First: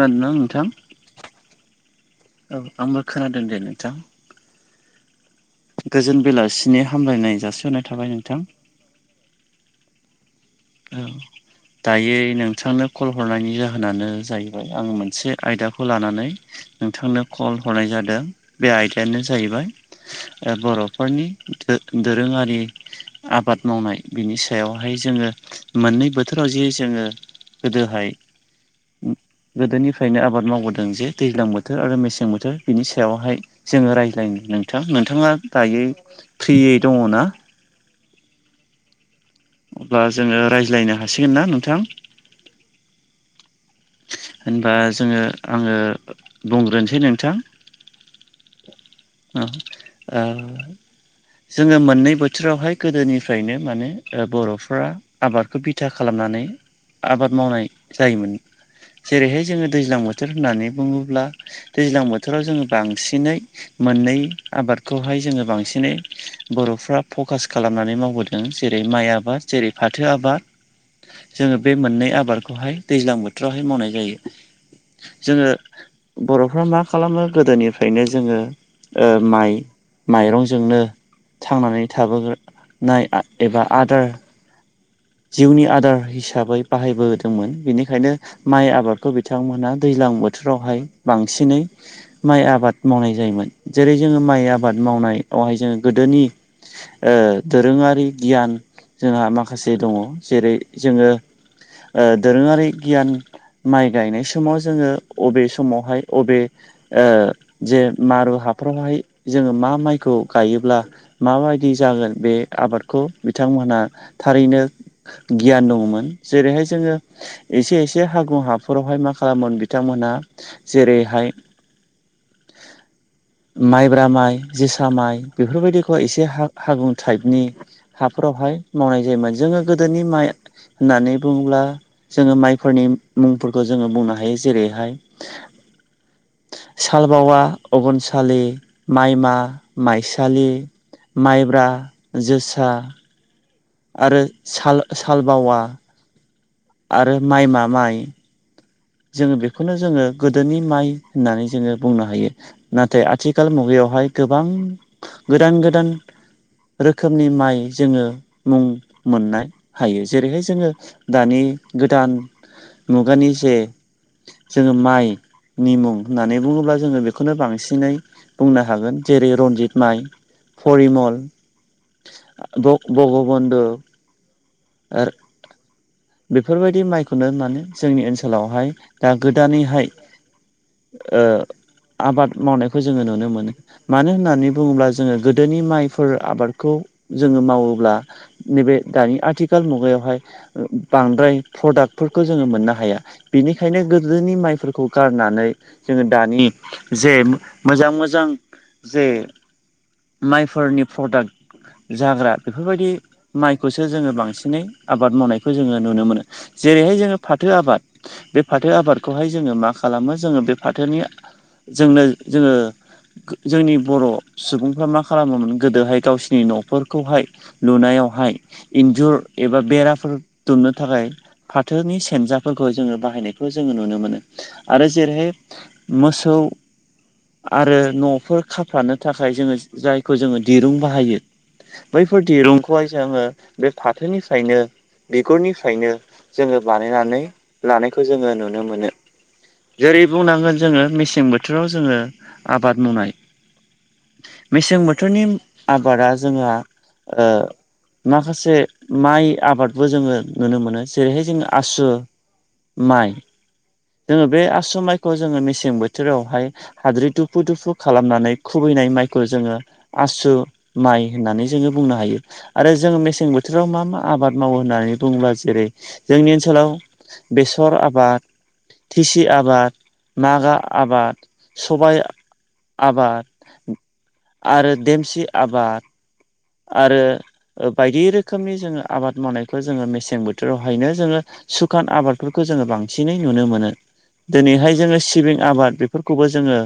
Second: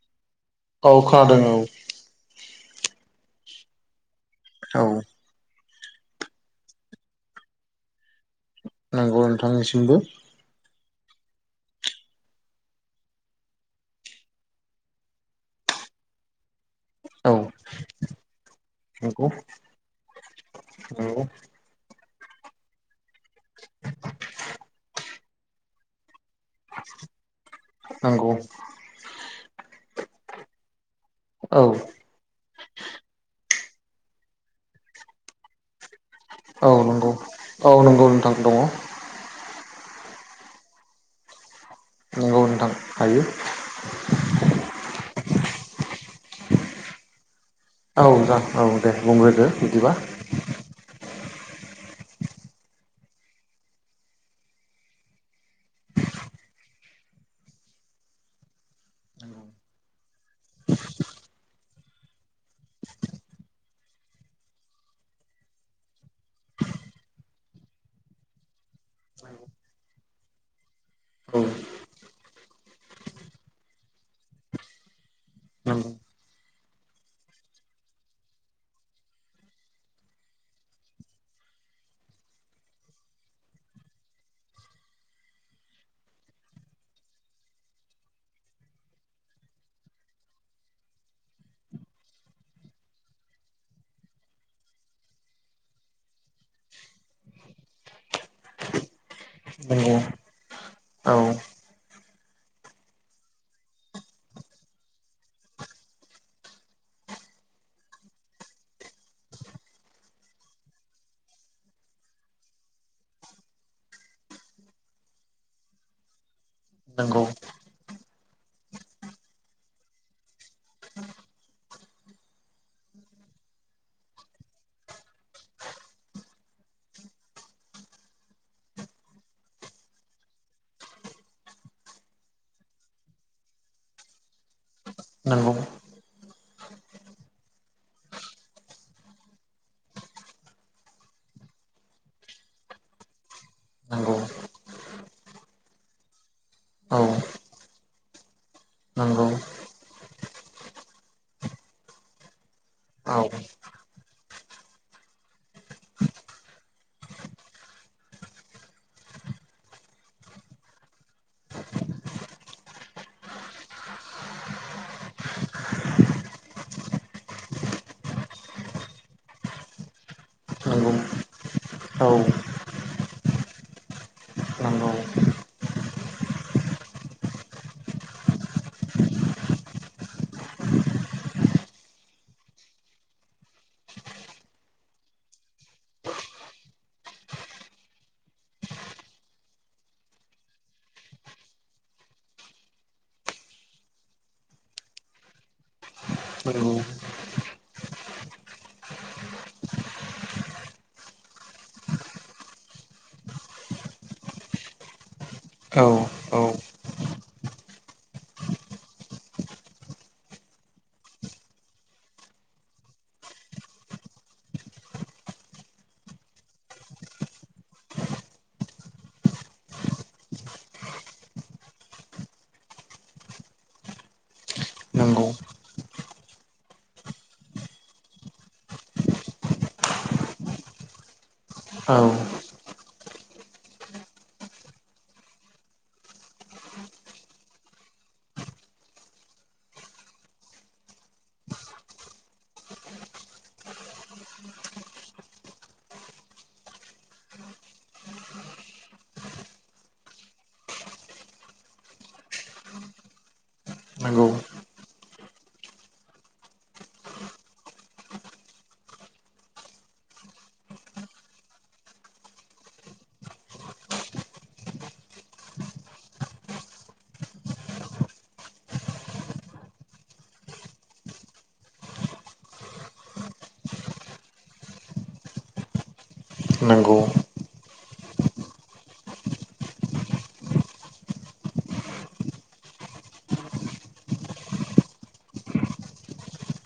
खोनादों ना नोंथां? औ खोनादों औ औ आंबो खोनादों दे नोंथां औ गोजोन बेलासिनि हामलायनाय जासिहरनाय थाबाय नोंथां नंगौ नोंथांनिसिमबो औ दायो नोंथांनो कल हरनायनि जाहोनानो जाहैबाय आं मोनसे आयदाखौ लानानै नोंथांनो औ कल हरनाय जादों बे आयदायानो नंगौ जाहैबाय नंगौ बर'फोरनि दोरोङारि आबाद मावनाय बिनि सायावहाय जोङो मोननै बोथोराव जे जोङो गोदोहाय नंगौ गोदोनिफ्रायनो आबाद मावबोदों जे दैज्लां औ बोथोर आरो मेसें बोथोर बिनि सायावहाय जोङो रायज्लायनो नोंथां नोंथाङा गाहायै औ नंगौ। औ नंगौ नोंथां दङ अब्ला जोङो रायज्लायनो हासिगोन ना नोंथां? नांगौ नोंथां हायो होनबा जोङो आङो बुंग्रोनोसै नोंथां औ जाग-औ दे बुंग्रोदो बिदिबा। ओ-जोङो मोननै बोथोरावहाय गोदोनिफ्रायनो माने ओ-बर'फ्रा आबादखौ बिथा खालामनानै आबाद मावनाय जायोमोन। जेरैहाय जोङो दैज्लां बोथोर होननानै बुङोब्ला दैज्लां बोथोराव जोङो बांसिनै मोननै आबादखौहाय जोङो बांसिनै बर'फ्रा फकास खालामनानै मावबोदों जेरै माइ आबाद जेरै फाथो आबाद। औ जोङो बे मोननै आबादखौहाय दैज्लां बोथोरावहाय मावनाय जायो जोङो। नंगौ बर'फ्रा मा खालामो गोदोनिफ्रायनो जोङो। ओ-माइ माइरंजोंनो थांनानै थाबोगो-नाय। एबा आदार जिउनि आदार हिसाबै बाहायबोदोंमोन बेनिखायनो। माइ आबादखौ बिथांमोनहा दैज्लां बोथोरावहाय बांसिनै माइ आबाद मावनाय जायोमोन जेरै जोङो माइ आबाद मावनायावहाय जोङो गोदोनि ओ-दोरोङारि गियान जोंहा माखासे नंगौ दङ जेरै जोङो औ ओ-दोरोङारि गियान माइ गायनाय समाव जोङो अबे समावहाय अबे ओ-जे मारु हाफ्रावहाय जोङो मा माइखौ गायोब्ला- माबायदि जागोन बे आबादखौ बिथांमोनहा थारैनो गियान दङमोन जेरैहाय जोङो नंगौ एसे एसे हागुं हाफोरावहाय मा खालामोन बिथांमोनहा जेरैहाय- [unintelligible] माइब्रा माइ जोसा माइ बेफोरबायदिखौ एसे हा-हागुं टाइपनि हाफोरावहाय मावनाय जायोमोन जोङो गोदोनि माइ होननानै बुङोब्ला जोङो माइफोरनि मुंफोरखौ जोङो बुंनो हायो जेरैहाय- नंगौ [unintelligible] सालबावा अबनसालि माइमा माइसालि। माइब्रा जोसा। नंगौ आरो साल-सालबावा। औ आरो माइमा माइ। नंगौ जोङो बेखौनो जोङो गोदोनि माइ होननानै जोङो बुंनो हायो। नाथाय औ आथिखाल मुगायावहाय गोबां गोदान गोदान रोखोमनि माइ जोङो मुं मोननाय हायो जेरैहाय जोङो दानि गोदान मुगानि जे जोङो माइ नि मुं होननानै बुङोब्ला जोङो बेखौनो बांसिनै बुंनो हागोन जेरै रनजित माइ। नंगौ फरिमल औ बग-भगबनध नंगौ आर बेफोरबायदि माइखौनो माने जोंनि ओनसोलावहाय दा गोदानैहाय ओ-आबाद मावनायखौ जोङो नुनो मोनो। मानो होननानै बुङोब्ला जोङो गोदोनि माइफोर आबादखौ जोङो मावोब्ला नैबे दानि आथिखाल मुगायावहाय बांद्राय प्रडाक्टफोरखौ जोङो मोननो हाया। बेनिखायनो गोदोनि माइफोरखौ गारनानै जोङो दानि नंगौ जे मोजां मोजां जे माइफोरनि प्रडाक्ट जाग्रा बेफोरबायदि माइखौसो जोङो बांसिनै आबाद मावनाय। खौ जोङो औ नुनो मोनो औ जेरैहाय जोङो फाथो आबाद। बे फाथो आबादखौहाय जोङो मा खालामो जोङो बे फाथोनि जोंनो जोङो गो-जोंनि बर सुबुंफ्रा मा खालामोमोन गोदोहाय गावसिनि न'खरखौहाय लुनायावहाय इन्जुर एबा बेराफोर दुमनो थाखाय फाथोनि सेनबजां फोरखौ जोङो बाहायनायखौ जोङो नुनो मोनो आरो नंगौ जेरैहाय मोसौ आरो न'फोर खाफ्रानो थाखाय जोङो जायखौ जोङो दिरुं बाहायो। औ बैफोर नंगौ दिरुं खौहाय जोङो बे फाथोनिफ्रायनो बिगुरनिफ्रायनो जोङो बानायनानै लानायखौ जोङो नुनो मोनो। जेरै बुंनांगोन जोङो मेसें बोथोराव जोङो आबाद मावनाय मेसें बोथोरनि आबादा जोंहा ओ माखासे माइ आबादबो जोङो नुनो मोनो जेरैहाय जोंङो आसु माइ जोङो नंगौ बे आसु माइखौ जोङो मेसें बोथोरावहाय हाद्रि दुफु दुफु खालामनानै खुबैनाय माइखौ जोङो आसु माइ होननानै जोङो बुंनो हायो। आरो जोङो मेसें बोथोराव मा मा आबाद मावो होननानै बुङोब्ला जेरै जोंनि ओनसोलाव बेसर आबाद दिसि आबाद मागा आबाद सबाय आबाद आरो देमसि आबाद नंगौ आरो बायदि रोखोमनि जोङो आबाद मावनायखौ जोङो मेसें बोथोरावहायनो जोङो सु खान आबादफोरखौ जोङो बांसिनै नुनो मोनो दिनैहाय जोङो सिबिं आबाद बेफोरखौबो जोङो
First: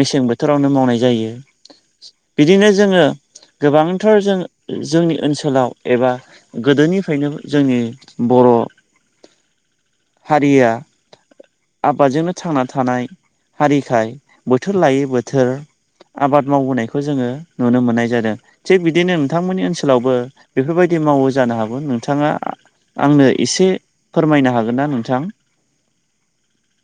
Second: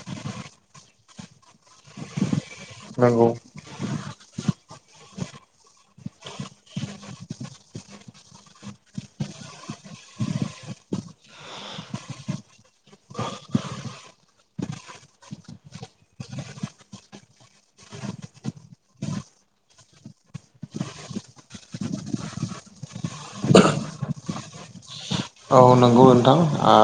मेसें बोथोरावनो मावनाय जायो बिदिनो जोङो गोबांथार जों जोंनि ओनसोलाव एबा गोदोनिफ्रायनो जोंनि बर' हारिया आबादजोंनो थांना थानाय हारिखाय बोथोर लायै बोथोर आबाद मावबोनायखौ जोङो नुनो मोननाय जादों। थिग बिदिनो नोंथांमोननि ओनसोलावबो बेफोरबायदि मावो जानो हागौ नोंथाङा आंनो एसे फोरमायनो हागोन ना नोंथां? औ नंगौ नोंथां आ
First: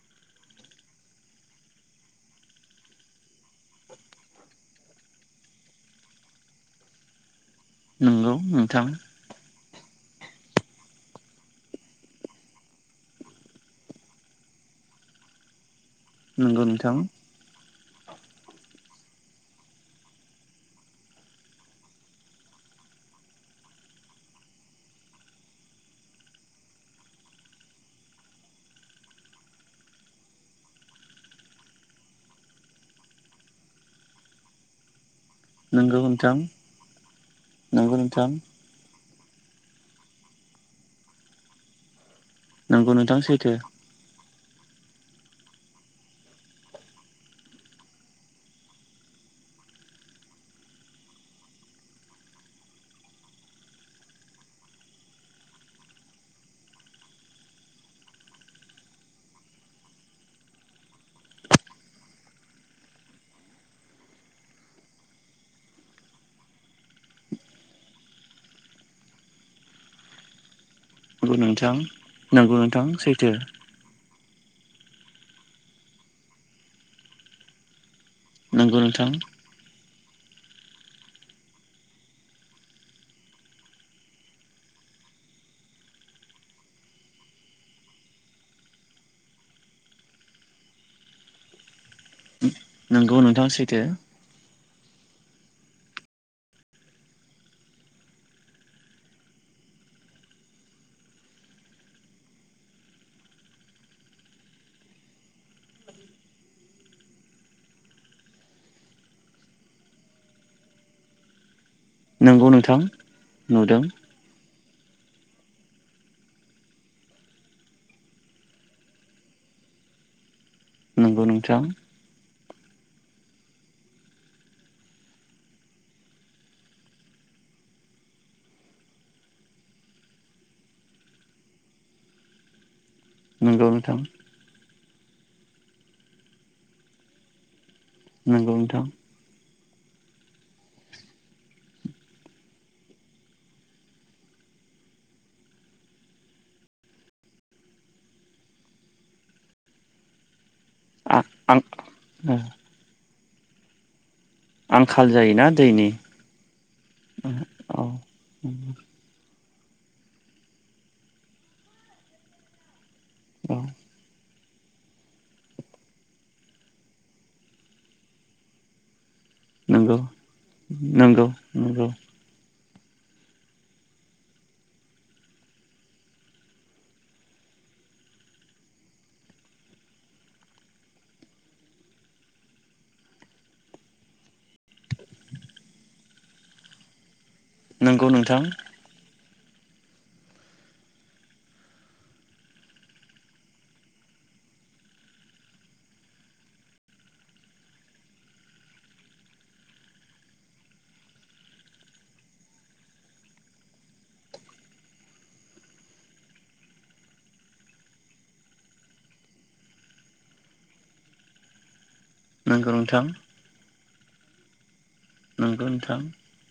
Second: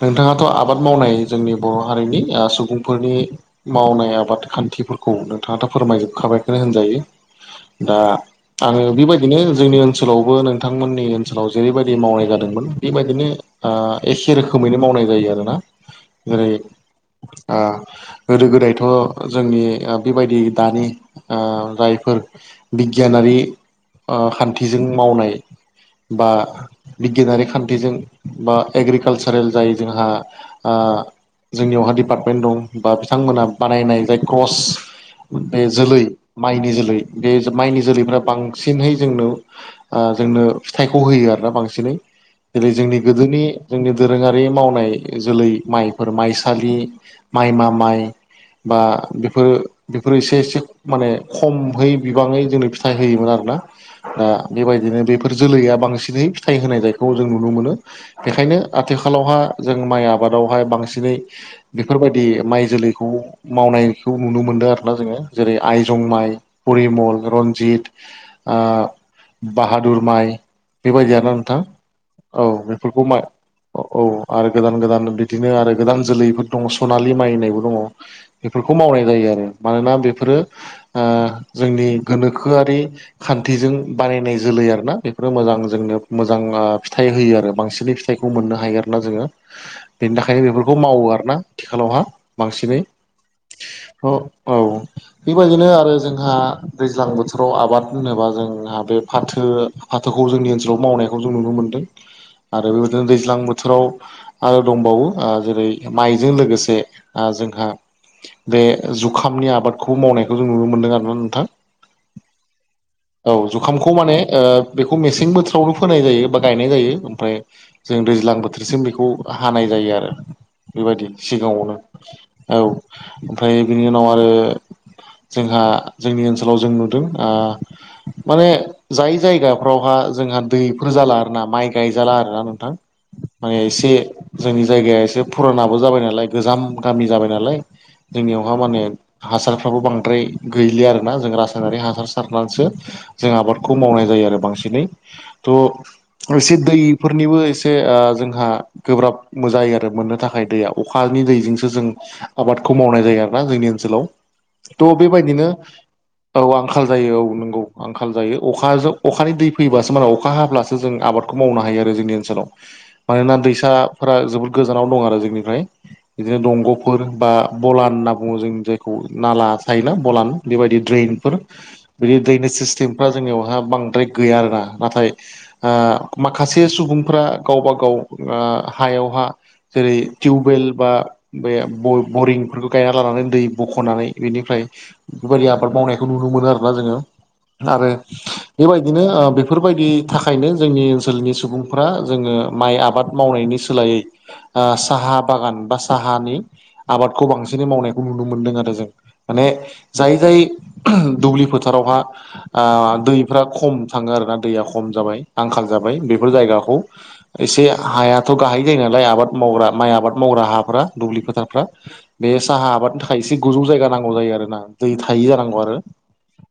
नोंथाङाथ आबाद मावनाय जोंनि बर हारिनि सुबुंफोरनि मावनाय आबाद खान्थिफोरखौ नोंथाङाथ फोरमाय जोबखाबायखौनो होनजायो। दा नंगौ आङो नोंथां बेबायदिनो जोंनि ओनसोलावबो नोंथांमोननि ओनसोलाव जेरैबायदि मावनाय जादों बेबायदिनो आ एखे रोखोमैनो मावनाय जायो आरोना। जेरै नंगौ नोंथां आं। गोदो गोदायथ जोंनि बेबायदि दानि ओ जायफोर बिगियानारि ओ खान्थिजों मावनाय बा बिगियानारि खान्थिजों बा एग्रिकालसारेल जाय जोंहा आ जोंनियावहा दिडिपार्टमेन्ट दं बा बिथांमोनहा बानायनाय जाय क्रस बे नंगौ जोलै नोंथां माइनि जोलै बे माइनि जोलैफ्रा बां सिनहै जोंनो ओ जोंनो फिथाइखौ होयो आरो ना बांसिनै जेरै नंगौ नोंथां नंगौ जोंनि नोंथां गोदोनि सैथो जोंनि दोरोङारि मावनाय जोलै माइफोर माइसालि माइमा माइ बा बेफोरो बेफोरो एसे एसे माने खमै बिबाङै जोंनो फिथाइ होयोमोन आरोना। दा बेबायदिनो बेफोर जोलैया बांसिनै फिथाइ होनाय जायखौ जों नुनो मोनो। बेखायनो आथिखालावहा जों माइ आबादावहाय बांसिनै बेफोरबायदि माइ जोलैखौ मावनायखौ नुनो मोनदों आरोना जोङो जेरै आइ जं माइ परिमल रनजित आ बाहादुर माइ बेबायदि ना नोंथां? औ नंगौ बेफोरखौ नोंथां मा सैथो औ आरो गोदान गोदान बिदिनो आरो गोदान जोलैफोर दङ सनालि माइनायबो दङ। बेफोरखौ नंगौ मावनाय नोंथां जायो आरो। मानोना बेफोरो जोंनि गोनोखोआरि खान्थिजों बानायनाय जोलै आरोना बेफोरो मोजां जोंनो मोजां ओ फिथाइ होयो आरो। बांसिनै फिथाइखौ मोननो हायो आरोना जोङो। बेनि थाखायनो बेफोरखौ मावो आरोना आथिखालाव हा। नोंगौ नोंथां सैथो। औ बेबायदिनो आरो जोंहा दैज्लां बोथोराव आबाद होनोबा जोंहा बे फाथो। फाथोखौ जोंनि ओनसोलाव मावनायखौ जों नुनो मोनदों। आरो बेबायदिनो दैज्लां बोथोराव आरो दंबावो आ जेरै माइजों लोगोसे आ जोंहा बे जुखामनि आबादखौ मावनायखौ जों नुनो मोनदों आरोना नोंथां। नंगौ नोंथां औ नुदों जुखामखौ माने ओ बेखौ मेसें बोथो फावनो फोनाय जायो, बा गायनाय जायो। ओमफ्राय जों दैज्लां बोथोरसिम बेखौ हानाय जायो आरो। बेबायदि नंगौ नोंथां सिगाङावनो औ ओमफ्राय बिनि उनाव आरो जोंहा जोंनि ओनसोलाव जों नुदों आ माने जाय जायगाफ्रावहा जोंहा दैफोरा जाला आरोना माइ गायजाला आरोना नोंथां। माइया नंगौ एसे नोंथां जोंनि जायगाया एसे फुरानाबो जाबाय नालाय गोजाम गामि जाबाय नालाय, जोंनियावहा नंगौ माने नोंथां हासारफ्राबो बांद्राय गैलिया आरोना। जों रासायनारि हासार सारनानैसो जों आबादखौ मावनाय जायो आरो बांसिनै। थ' अल सिद दैफोरनिबो एसे ओ जोंहा गोब्राब जायो आरो मोननो थाखाय दैयाव। अखानि दैजोंसो जों आं आबादखौ मावनाय जायो आरोना जोंनि ओनसोलाव। थ' आंखाल जायोना बेबायदिनो दैनि औ आंखाल जायो औ नोंगौ। औ आंखाल जायो। अखाजों अखानि दै फैबासो मानाव अखा हाब्लासो जों आबादखौ मावनो हायो आरो जोंनि ओनसोलाव। मानोना औ दैसाफोरा जोबोद गोजानाव दं आरो जोंनिफ्राय इदिनो दंग'फोर बा बलान होनना बुङो जोंनि जाय खौ नाला थायोना नंगौ बलान बेबायदि नंगौ द्रेनफोर नंगौ बिदि दैनि सिस थेमफ्रा जोंनियावहा बांद्राय गैया आरोना। नाथाय आ माखासे सुबुंफ्रा गावबा गाव आ हायावहा जेरै टिवबेल बा बे ब-बरिंफोरखौ गायना लानानै दै बख'नानै बेनिफ्राय बेबायदि आबाद मावनायखौ नुनो मोनो आरोना जोङो। आरो नंगौ नोंथां बेबाय दिनो ऐ बेफोरबायदि थाखायनो जोंनि ओनसोलनि सुबुंफ्रा जोङो माइ आबाद मावनायनि सोलायै आ साहा बागान बा साहानि आबादखौ बांसिनै मावनायखौ नुनो मोनदों आरो जों। माने जाय जाय दुब्लि फोथारावहा आ दैफ्रा खम थाङो आरोना। दैया खम जाबाय आंखाल जाबाय बेफोर जायगाखौ एसे हायाथ' गाहाय जायो नालाय आबाद मावग्रा माइ आबाद मावग्रा हाफ्रा दुब्लि फोथारफ्रा। बे साहा नंगौ आबादनि नोंथां थाखाय एसे गोजौ जायगा नांगौ जायो आरोना दै थायि जानांगौ नंगौ आरो। नोंथां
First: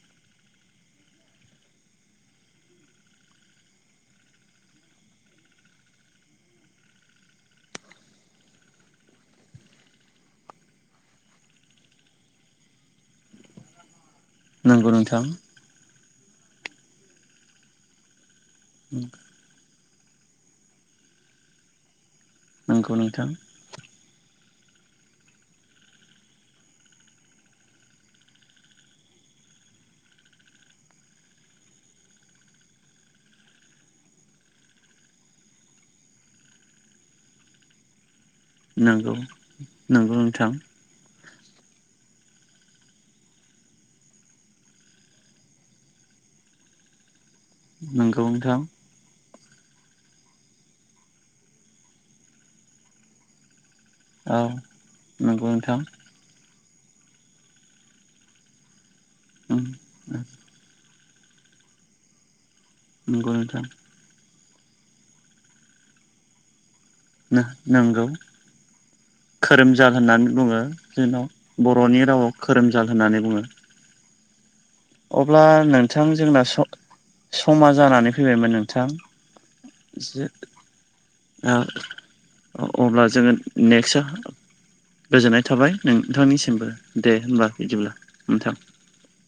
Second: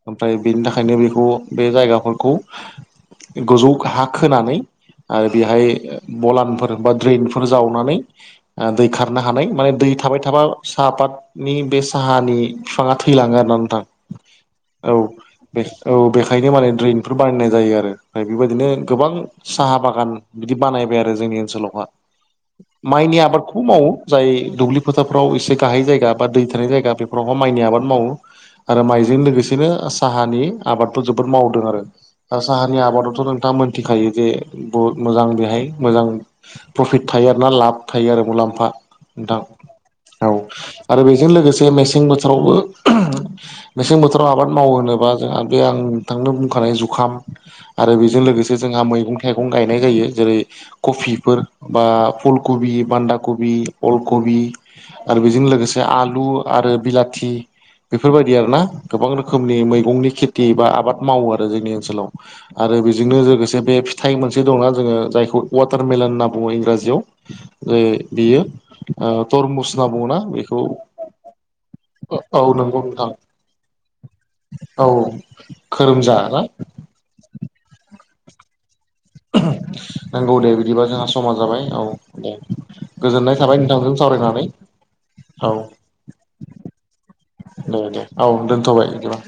ओमफ्राय बेनि थाखायनो बेखौ बे जायगाफोरखौ ए गोजौ हा खोनानै आ दैहाय ओ बलानफोर बा ड्रेनफोर जावनानै आ दै खारनो हानाय माने दै थाबाय थाबा साफाथ नि बे साहानि फिफाङा थैलाङो आरोना नोंथां। नंगौ औ नोंथां बे औ बेखायनो माने ड्रिनफोर बानायनाय जायो आरो। ओमफ्राय बेबायदिनो गोबां साहा बागान बिदि बानायबाय आरो जोंनि ओनसोलावहा। नंगौ माइनि नोंथां आबाद खौ मावो जाय दुब्लि फोथारफ्राव एसे गाहायै जायगा बा दै थानाय जायगा बेफोरावहाय माइनि आबाद मावो। आरो माइजों लोगोसेनो साहानि आबादफोर जोबोद मावदों आरो। ओ साहा नि आबादावथ' नोंथाङा मोनथिखायो जे बहुत मोजां बेहाय मोजां प्रफिट थायो आरो ना लाब थायो आरो मुलाम्फा नंगौ नोंथां। नंगौ औ नोंथां आरो बेजों लोगोसे मेसें बोथोरावबो मेसें बोथोराव आबाद मावो होनोबा जोंहा बे आं नोंथांनो बुंखानाय जुखाम आरो नंगौ बेजों लोगोसे नोंथां जोंहा मैगं थाइगं गायनाय जायो जेरै कबिफोर बा फुल कबि बान्दा कबि। अल कबि औ आरो बेजों नंगौ नोंथां लोगोसे आलु आलु आरो बिलाथि बेफोरबायदि आरोना गोबां रोखोमनि मैगंनि खेथि बा आबाद मावो आरो जोंनि ओनसोलाव आरो बेजोंनो नंगौ लोगोसे नोंथां बे थाइ मोनसे दंना जोङो जायखौ वाटारमेलन होनना बुङो इंराजियाव नंगौ बियो तरमुस होनना खोरोमजाल बुङोना होननानै बुङो बेखौ जोंनाव बर'नि रावाव औ नंगौ खोरोमजाग नोंथां होननानै बुङो। औ अब्ला नोंथां खोरोमजा जोंना ना समा जानानै फैबायमोन नोंथां। नांगौ दे बिदिबा जोंहा समा जाबाय औ दे। अब्ला जोङो गोजोननाय थाबाय नोंथांजोंम नेक्स्ट सावरायनानै। गोजोननाय औ थाबाय नोंथांनिसिमबो दे हबा दे बिदिब्ला दे औ नोंथां। दोनथ'बाय बिदिबा